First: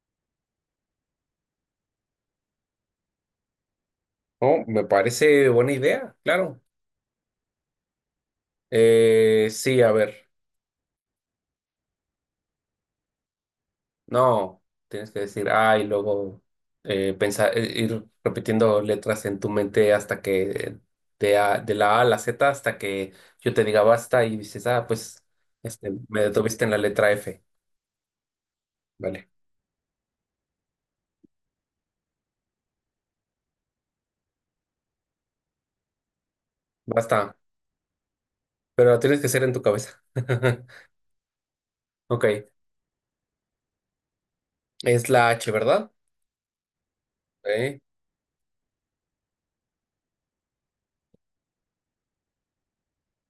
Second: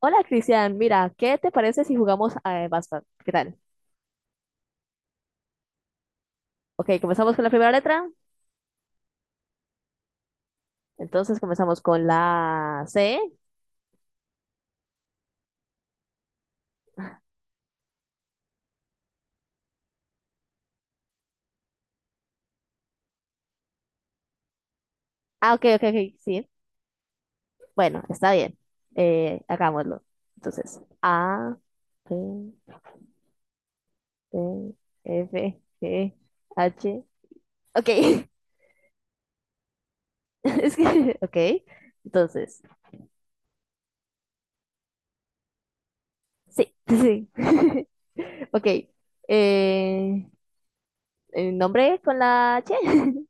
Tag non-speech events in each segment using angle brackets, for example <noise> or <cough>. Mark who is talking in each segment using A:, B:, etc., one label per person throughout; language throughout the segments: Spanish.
A: Hola, Cristian. Mira, ¿qué te parece si jugamos a Basta? ¿Qué tal?
B: Oh, me parece buena idea, claro.
A: Ok, comenzamos con la primera letra.
B: Sí, a ver.
A: Entonces comenzamos con la C.
B: No, tienes que decir, ay, y luego pensar, ir repitiendo letras en tu mente hasta que de la A a la Z hasta que yo te diga basta y dices, ah, pues
A: Ah, ok, ok, ok,
B: me
A: sí.
B: detuviste en la letra F.
A: Bueno, está bien.
B: Vale,
A: Hagámoslo. Entonces, A, B, C, F, G, H.
B: basta.
A: Ok. <laughs>
B: Pero lo tienes que hacer en tu cabeza.
A: Es
B: <laughs>
A: que, ok.
B: Ok,
A: Entonces,
B: es la H, ¿verdad?
A: sí, <laughs> sí.
B: Eh,
A: <laughs> Ok. Eh, ¿El nombre con la H? <laughs>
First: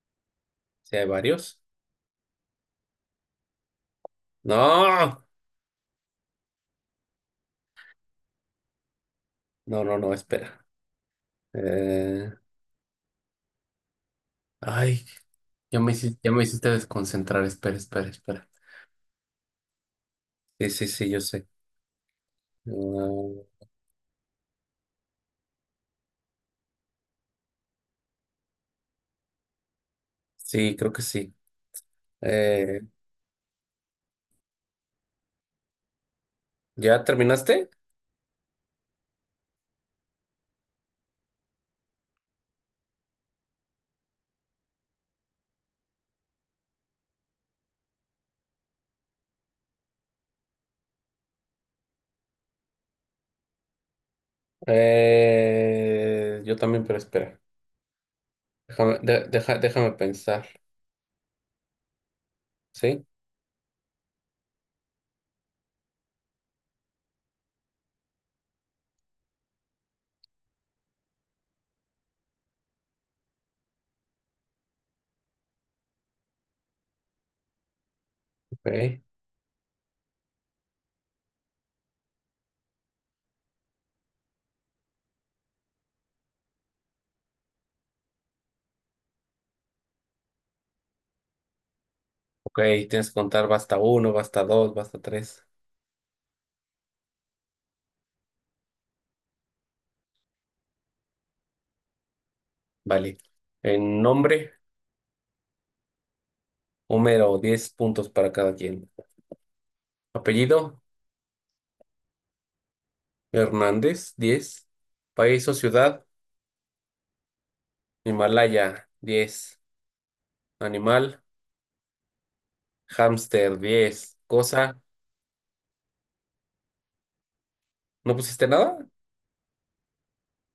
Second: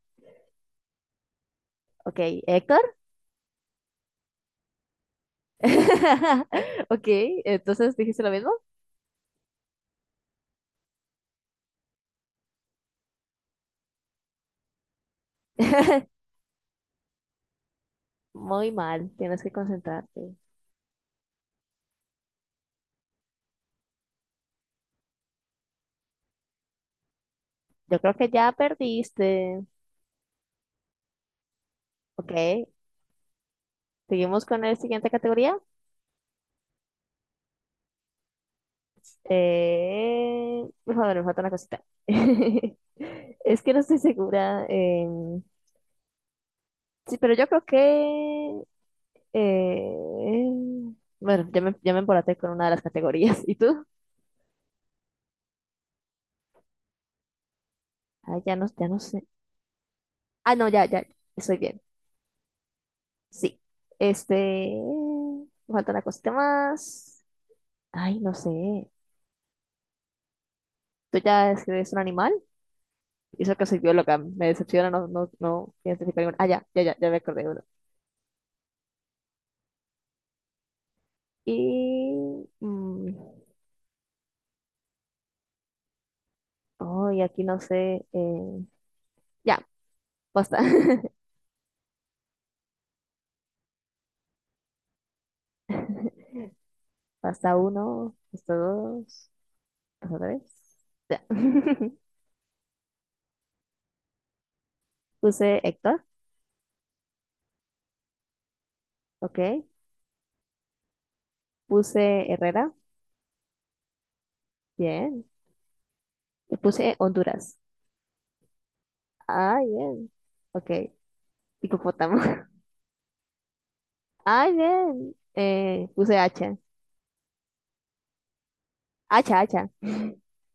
B: sí, hay varios.
A: Ok, Héctor.
B: No,
A: <laughs> Ok, entonces dijiste lo mismo.
B: no, no, no, espera. Eh, Ay. Ya me hiciste,
A: <laughs>
B: ya me hiciste desconcentrar. Espera, espera, espera.
A: Muy mal, tienes que concentrarte.
B: Sí, sí, sí, yo sé. Mm,
A: Yo creo que ya perdiste.
B: sí, creo que sí.
A: Ok,
B: Eh,
A: seguimos con la siguiente categoría.
B: ¿Ya terminaste?
A: Por favor, me falta una cosita. <laughs> Es que no estoy segura. Sí, pero yo creo que... eh, bueno, ya me embolaté con una de las categorías. <laughs> ¿Y tú?
B: Yo también, pero espera.
A: Ah, ya no
B: Déjame,
A: sé.
B: de- deja- déjame pensar.
A: Ah, no, ya, ya, estoy bien.
B: ¿Sí?
A: Sí. Este. Me falta una cosita más. Ay, no sé. ¿Tú ya escribes un animal? Y eso que soy bióloga. Me decepciona, no, no, no identifico ningún. Ah, ya, ya, ya, ya me acordé de uno.
B: Ok.
A: Y, oh, y aquí no sé. Ya, basta.
B: Ok, tienes que contar basta uno, basta dos, basta tres.
A: <laughs> Basta uno, basta dos, basta tres. Ya. <laughs>
B: Vale. En nombre,
A: Puse Héctor,
B: Homero, 10 puntos para cada quien.
A: ok.
B: Apellido,
A: Puse Herrera,
B: Hernández, 10.
A: bien.
B: País o ciudad,
A: Y puse Honduras.
B: Himalaya,
A: Ah,
B: 10.
A: bien. Ok.
B: Animal.
A: Hipopótamo. <laughs>
B: Hamster, 10.
A: Ay,
B: Cosa.
A: bien. Puse hacha.
B: ¿No pusiste nada?
A: Hacha, hacha.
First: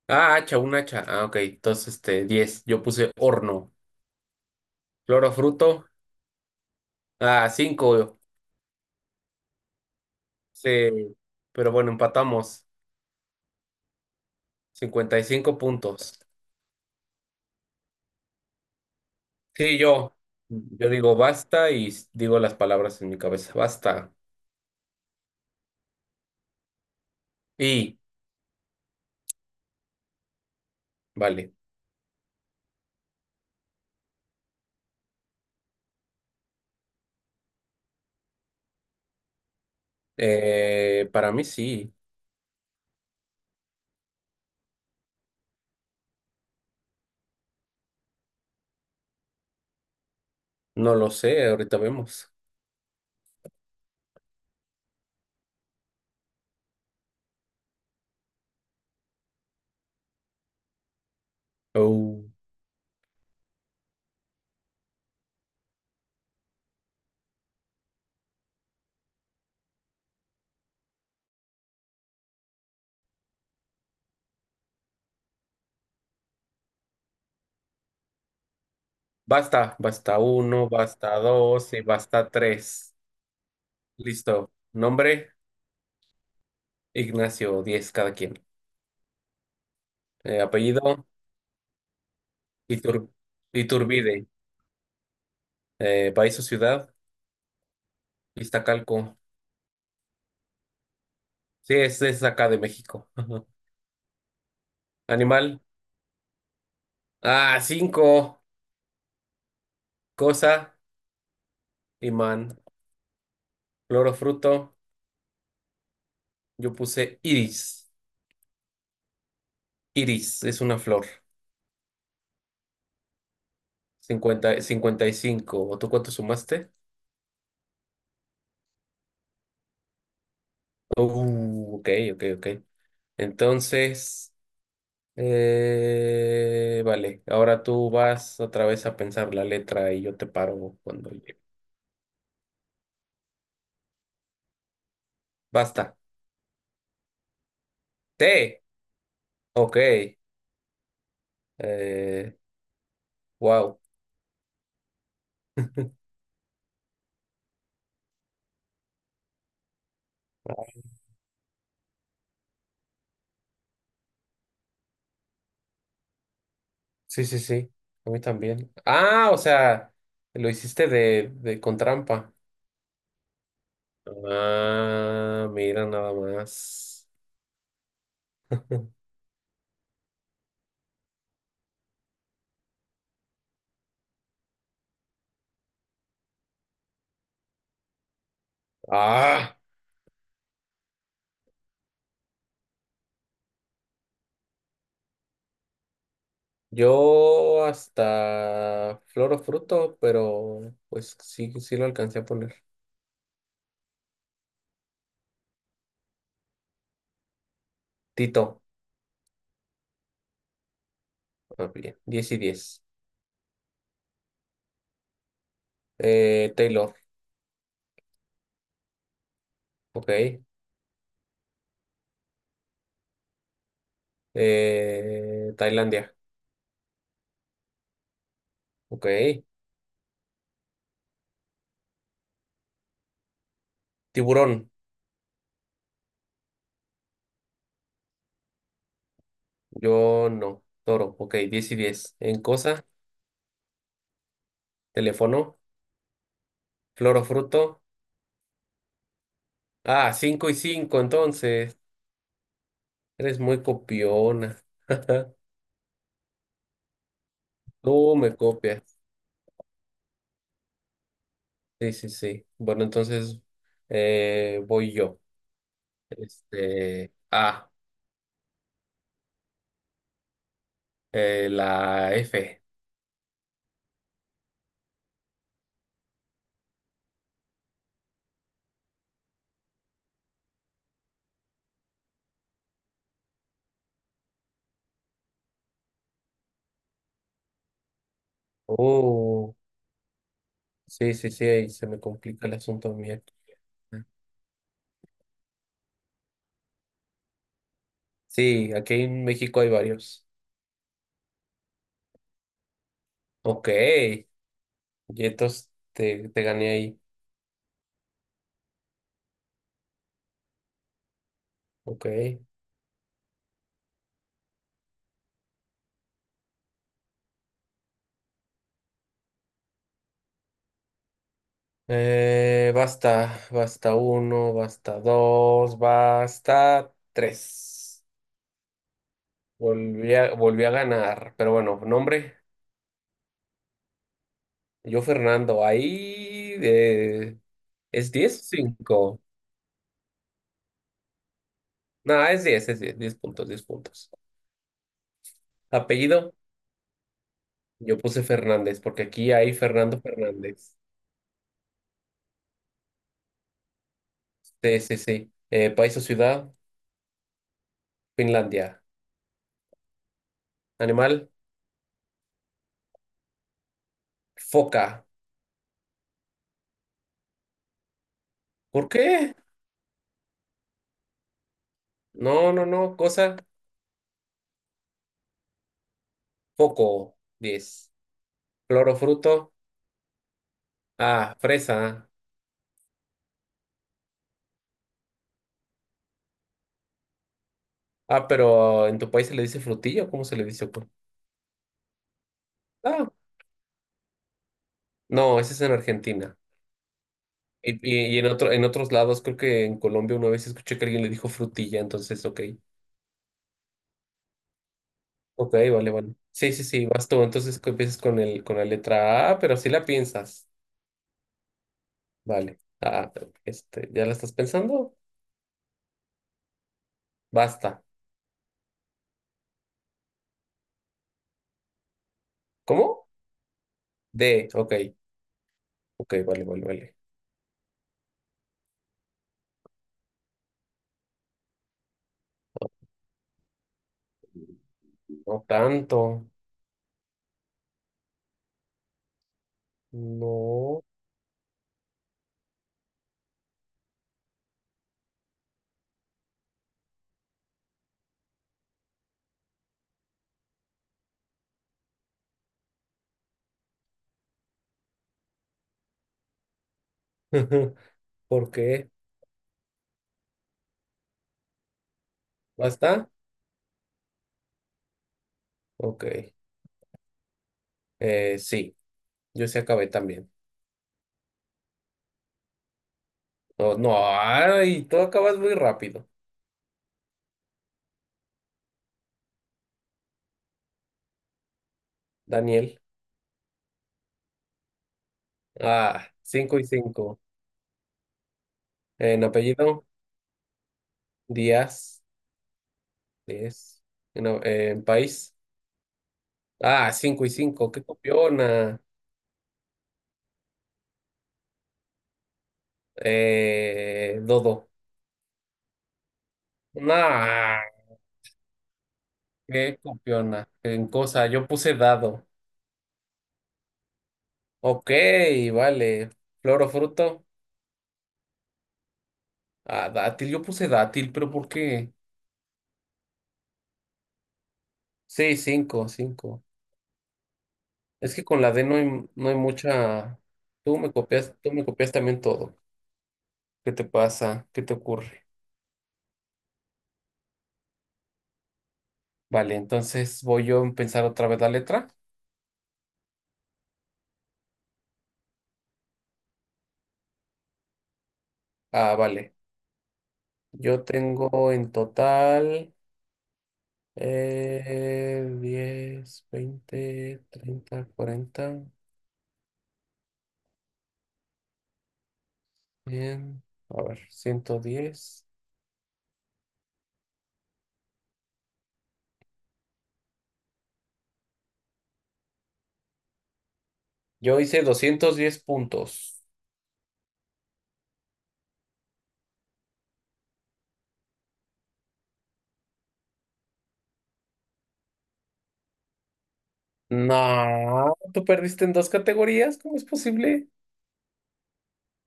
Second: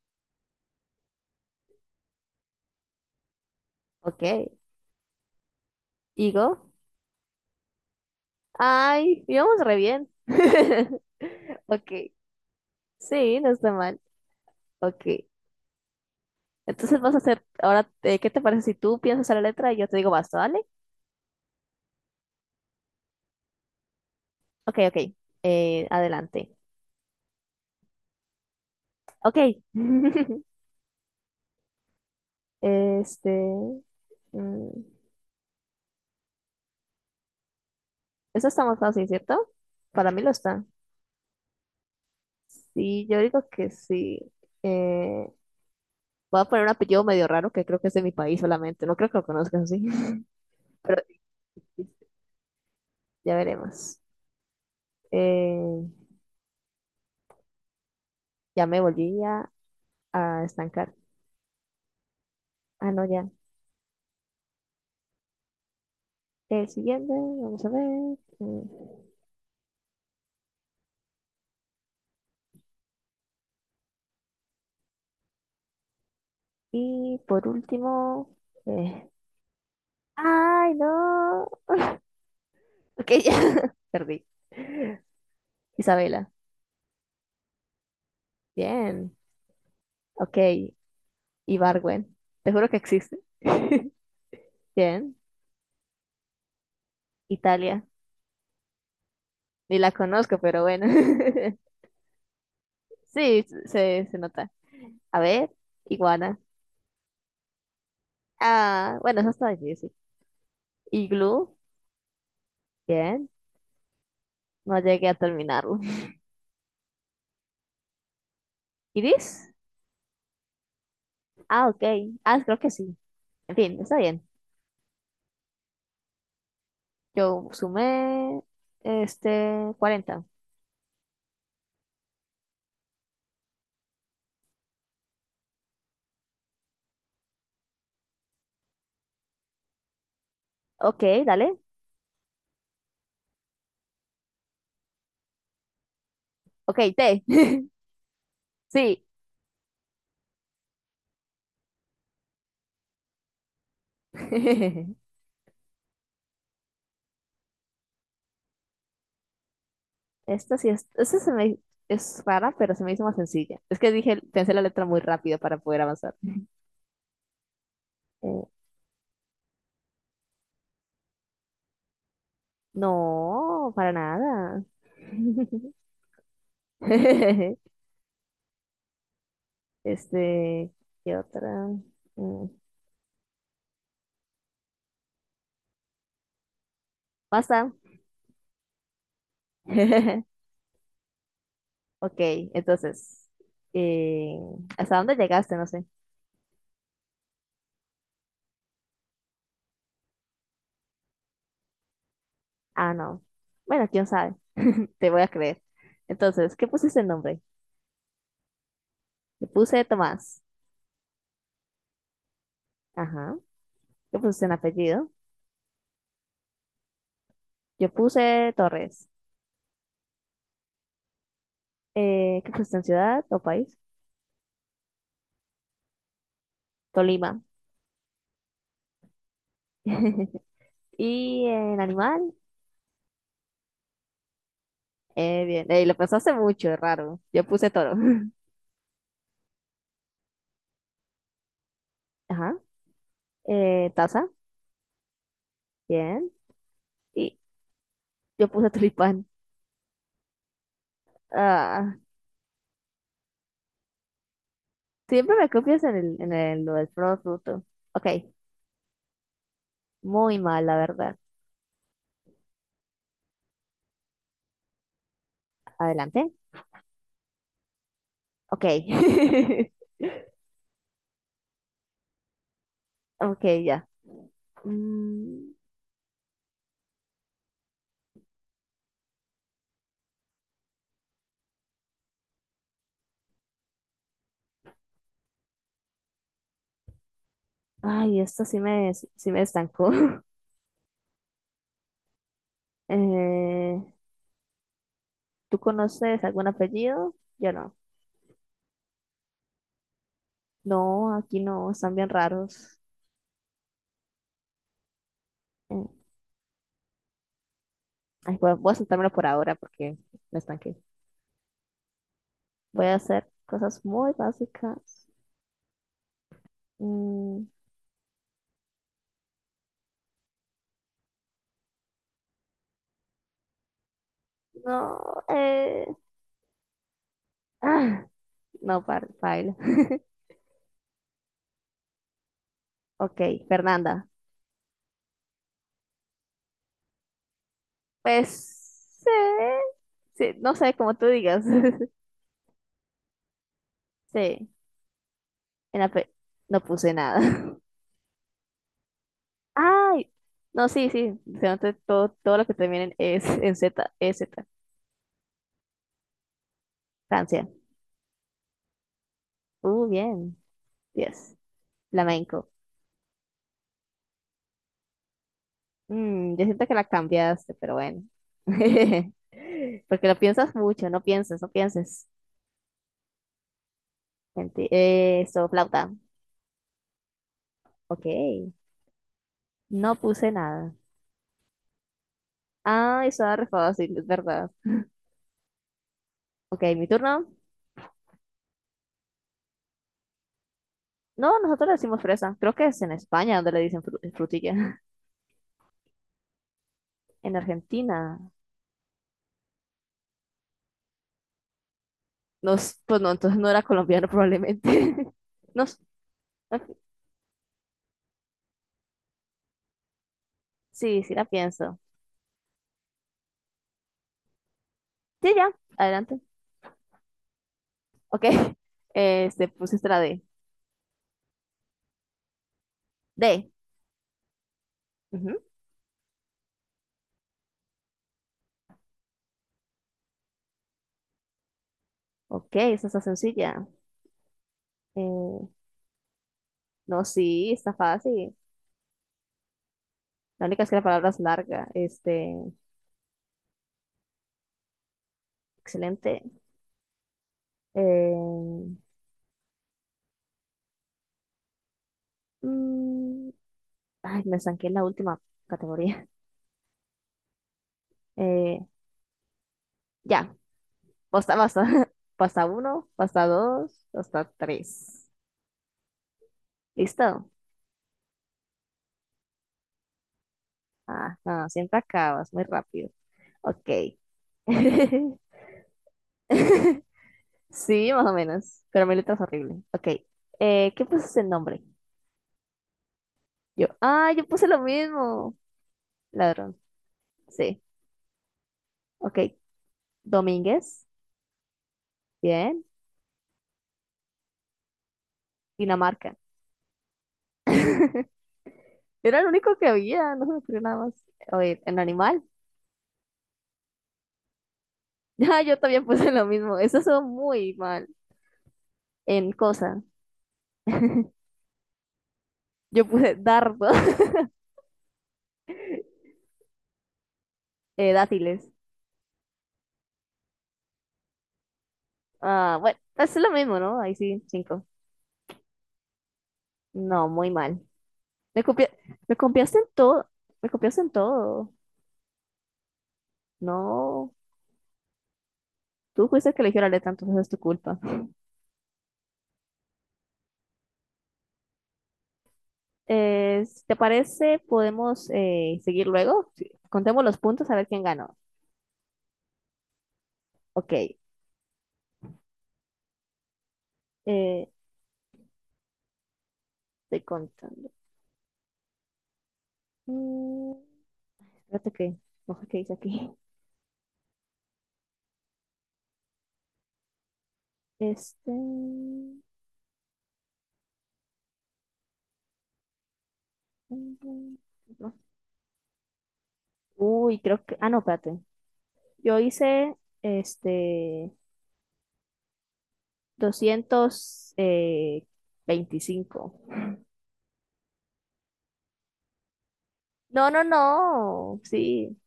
B: Ah, hacha, un hacha. Ah, ok. Entonces, 10. Yo puse horno.
A: Ok.
B: Flor o fruto.
A: Digo.
B: Ah, 5.
A: Ay, íbamos re bien. <laughs>
B: Sí. Pero
A: Ok.
B: bueno, empatamos.
A: Sí, no está mal. Ok.
B: 55 puntos.
A: Entonces vas a hacer, ahora, ¿qué te parece si tú piensas en la letra y
B: Sí,
A: yo te digo
B: yo.
A: basta, ¿vale?
B: Yo digo basta y digo las palabras en mi cabeza. Basta.
A: Ok, ok. Adelante.
B: Y,
A: Ok. <laughs>
B: vale.
A: Este. mm, eso está más fácil, ¿cierto? Para mí lo está.
B: Para mí sí.
A: Sí, yo digo que sí. Eh, voy a poner un apellido medio raro que creo que es de mi país solamente. No creo que lo conozcas así, <laughs>
B: No
A: pero
B: lo sé. Ahorita vemos.
A: ya veremos. Eh, ya me volví a estancar.
B: Oh.
A: Ah, no, ya. El siguiente, vamos a ver. Y por último. eh,
B: Basta. Basta uno,
A: ¡Ay,
B: basta
A: no!
B: dos y basta tres.
A: Ok, <laughs> ya. Perdí.
B: Listo. Nombre.
A: Isabela.
B: Ignacio, 10 cada quien.
A: Bien. Ok.
B: Apellido,
A: Ibargüen. Te juro que
B: Itur-
A: existe. <laughs>
B: Iturbide.
A: Bien.
B: País o ciudad,
A: Italia.
B: Iztacalco.
A: Ni la conozco, pero bueno.
B: Sí,
A: <laughs>
B: es acá de México.
A: Sí,
B: Ajá.
A: se nota. A ver,
B: Animal,
A: iguana.
B: 5.
A: Ah, bueno, eso está difícil.
B: Cosa,
A: Iglú,
B: imán.
A: bien.
B: Flor o fruto,
A: No llegué a terminarlo.
B: yo puse iris.
A: <laughs> ¿Iris?
B: Iris es una flor.
A: Ah, ok. Ah, creo que sí. En fin, está bien.
B: 50, 55. ¿Tú cuánto sumaste?
A: Yo sumé cuarenta.
B: Ok, ok, ok. Entonces, vale, ahora tú vas otra vez a pensar la letra y yo te paro
A: Ok,
B: cuando llegue.
A: dale.
B: Basta.
A: Ok, T. <laughs>
B: T.
A: Sí.
B: Ok. Eh, wow.
A: <laughs>
B: <laughs>
A: Esta sí es. Esta se me Es rara, pero se me hizo más sencilla. Es que dije, pensé la letra muy rápido para poder avanzar.
B: Sí, sí, sí. A mí
A: Eh,
B: también. Ah, o sea, lo hiciste de con trampa.
A: no, para nada.
B: Ah, mira nada más.
A: <laughs> <laughs>
B: <laughs>
A: Este, ¿qué otra? Mm, pasa.
B: Ah,
A: <laughs> Ok, entonces, eh, ¿hasta dónde llegaste? No sé.
B: yo hasta flor o fruto, pero pues sí, sí lo alcancé a poner.
A: Ah, no. Bueno, quién sabe. Te voy a creer. Entonces, ¿qué pusiste en nombre?
B: Tito.
A: Yo puse Tomás.
B: Ah, bien. Diez y 10.
A: Ajá. ¿Qué pusiste en apellido?
B: Taylor.
A: Yo puse Torres.
B: Ok.
A: ¿Qué pusiste en ciudad o país?
B: Tailandia.
A: Tolima.
B: Ok.
A: <laughs> Y en animal,
B: Tiburón.
A: bien. Lo pensaste mucho, es raro. Yo puse toro. <laughs>
B: Yo no. Toro, ok, 10 y 10. En
A: Ajá.
B: cosa,
A: Taza,
B: teléfono,
A: bien.
B: flor o
A: Y
B: fruto.
A: yo puse tulipán.
B: Ah, 5 y 5 entonces.
A: Ah,
B: Eres muy copiona.
A: siempre
B: <laughs>
A: me copias en el, lo del producto. Ok,
B: Tú me copias.
A: muy mal, la verdad.
B: Sí, sí, sí. Bueno, entonces voy yo.
A: Adelante.
B: Este, ah,
A: Ok. <laughs>
B: la F.
A: Ok, ya. Mm, ay, esto sí me
B: Oh,
A: estancó. <laughs>
B: sí, sí, sí, ahí se me complica el asunto a mí aquí.
A: Eh, ¿tú conoces algún apellido? Yo no.
B: Sí, aquí en México hay varios.
A: No, aquí no, están bien raros.
B: Ok, y entonces
A: Eh,
B: te gané ahí.
A: ay, voy a saltármelo por ahora porque me estanqué.
B: Ok.
A: Voy a hacer cosas muy básicas. Mm,
B: Basta, basta uno,
A: no,
B: basta dos,
A: eh,
B: basta tres.
A: ah, no, para. <laughs>
B: Volví a ganar, pero bueno, nombre,
A: Ok, Fernanda.
B: yo Fernando, ahí, es 10 o
A: Pues sí,
B: 5.
A: sí, no sé, como tú digas. <laughs>
B: No, es 10, es 10, 10 puntos, 10 puntos.
A: Sí, en la pe-
B: Apellido,
A: no puse nada.
B: yo puse Fernández, porque aquí hay
A: <laughs>
B: Fernando
A: Ay, no,
B: Fernández.
A: sí, sí, se nota todo, todo lo que termina en es en Z, E. EZ.
B: Sí, sí, sí. País o ciudad,
A: Francia.
B: Finlandia.
A: Bien.
B: Animal,
A: Yes. Flamenco.
B: foca.
A: Yo siento que la cambiaste, pero bueno.
B: ¿Por
A: <laughs>
B: qué?
A: Porque lo piensas mucho, no pienses, no pienses.
B: No, no, no, cosa,
A: Eso, flauta.
B: foco, 10.
A: Ok.
B: Clorofruto.
A: No puse nada.
B: Ah, fresa.
A: Ah, eso era re fácil, es verdad. Ok, mi turno.
B: Ah, pero en tu país se le dice frutillo, ¿cómo se le dice? Pues?
A: No, nosotros le decimos fresa. Creo que es en
B: Ah,
A: España donde le dicen frutilla. <laughs>
B: no, ese es en Argentina.
A: En
B: Y, y, y en
A: Argentina.
B: otro, en otros lados, creo que en Colombia una vez escuché que alguien le dijo frutilla, entonces, ok.
A: No, pues no, entonces no era colombiano probablemente. <laughs>
B: Ok,
A: No,
B: vale, vale. Sí,
A: ah,
B: sí, sí, vas tú. Entonces empiezas con la letra A. Ah, pero sí la piensas.
A: sí, sí la pienso.
B: Vale. Ah, ¿ya la estás pensando?
A: Sí, ya, adelante.
B: Basta.
A: Ok, <laughs> pusiste la D.
B: ¿Cómo?
A: D.
B: D, ok.
A: Ujú.
B: Ok, vale, vale, vale.
A: Ok, esa está sencilla.
B: No
A: Eh,
B: tanto.
A: no, sí, está fácil. La única es que la
B: No.
A: palabra es larga. Excelente. Eh, mm, ay, me estanqué en la última categoría.
B: <laughs> ¿Por
A: Eh,
B: qué?
A: ya. Pasta, pasta, <laughs> pasta uno,
B: ¿Basta?
A: pasta dos, pasta tres.
B: Ok.
A: ¿Listo?
B: Sí, yo sí acabé también.
A: Ah, no, siempre acabas muy rápido. Ok.
B: No, no, ay, tú
A: <laughs>
B: acabas muy rápido.
A: Sí, más o menos. Pero mi letra es horrible. Ok. ¿Qué puse el nombre?
B: Daniel.
A: Yo. Ah, yo puse lo mismo.
B: Ah,
A: Ladrón.
B: 5 y 5.
A: Sí. Ok.
B: En apellido,
A: Domínguez.
B: Díaz.
A: Bien.
B: Díaz. En país.
A: Dinamarca.
B: Ah, 5 y 5. Qué
A: <laughs>
B: copiona.
A: Era el único que había. No se me ocurrió nada más. Oye, en animal.
B: Dodo.
A: <laughs> Ah, yo también puse lo mismo. Eso son muy
B: Nah,
A: mal. En
B: qué
A: cosa.
B: copiona. En
A: <laughs>
B: cosa, yo puse dado.
A: Yo puse dardo. <laughs>
B: Ok, vale. Flor o fruto.
A: Dátiles.
B: Ah, dátil, yo puse dátil, pero ¿por qué?
A: Ah, bueno, pues es lo mismo, ¿no? Ahí sí, cinco.
B: Sí, 5, 5.
A: No, muy mal.
B: Es que con
A: Me
B: la D
A: copia- Me
B: no hay
A: copiaste en todo.
B: mucha.
A: Me
B: Tú
A: copiaste en
B: me copias, tú
A: todo.
B: me copias también todo. ¿Qué te
A: No,
B: pasa? ¿Qué te ocurre?
A: tú fuiste el que eligió la letra, entonces es tu culpa.
B: Vale, entonces voy yo a pensar otra vez la letra.
A: Si ¿te parece? ¿Podemos seguir luego? Sí. Contemos los puntos a ver quién ganó.
B: Ah, vale.
A: Ok,
B: Yo tengo en total
A: eh,
B: 10,
A: estoy
B: 20,
A: contando.
B: 30, 40,
A: Mm, espérate que, no sé qué dice aquí.
B: 100. A ver, 110.
A: Este... mm, mm,
B: Yo hice
A: no.
B: 210 puntos.
A: Uy, creo que... Ah, no, espérate. Yo hice este doscientos veinticinco.
B: No, tú perdiste en dos categorías. ¿Cómo es
A: No, no,
B: posible?
A: no. Sí.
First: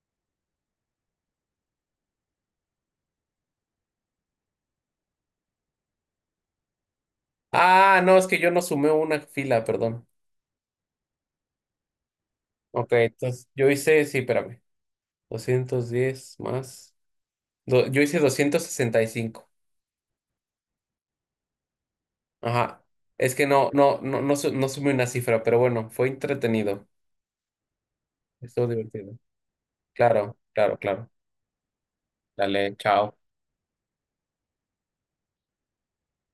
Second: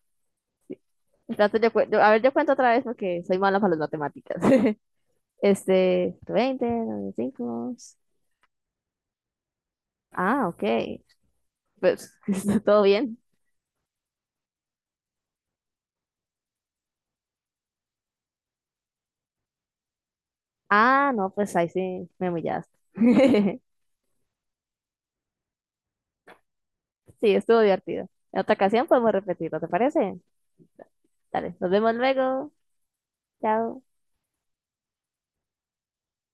A: Entonces yo, a ver, yo cuento otra vez porque soy mala para las matemáticas. <laughs> 20, 95.
B: Ah, no, es que yo no sumé una fila, perdón.
A: Ah, ok. Pues, <laughs> ¿está todo
B: Ok,
A: bien?
B: entonces yo hice, sí, espérame, 210 más. Yo hice 265.
A: Ah, no, pues ahí sí me humillaste.
B: Ajá. Es que
A: <laughs>
B: no, no, no, no, no sumé una cifra, pero bueno, fue entretenido.
A: Sí, estuvo divertido. En otra
B: Estuvo
A: ocasión podemos
B: divertido.
A: repetirlo, ¿te parece?
B: Claro, claro, claro.
A: Dale, nos vemos luego.
B: Dale, chao.
A: Chao.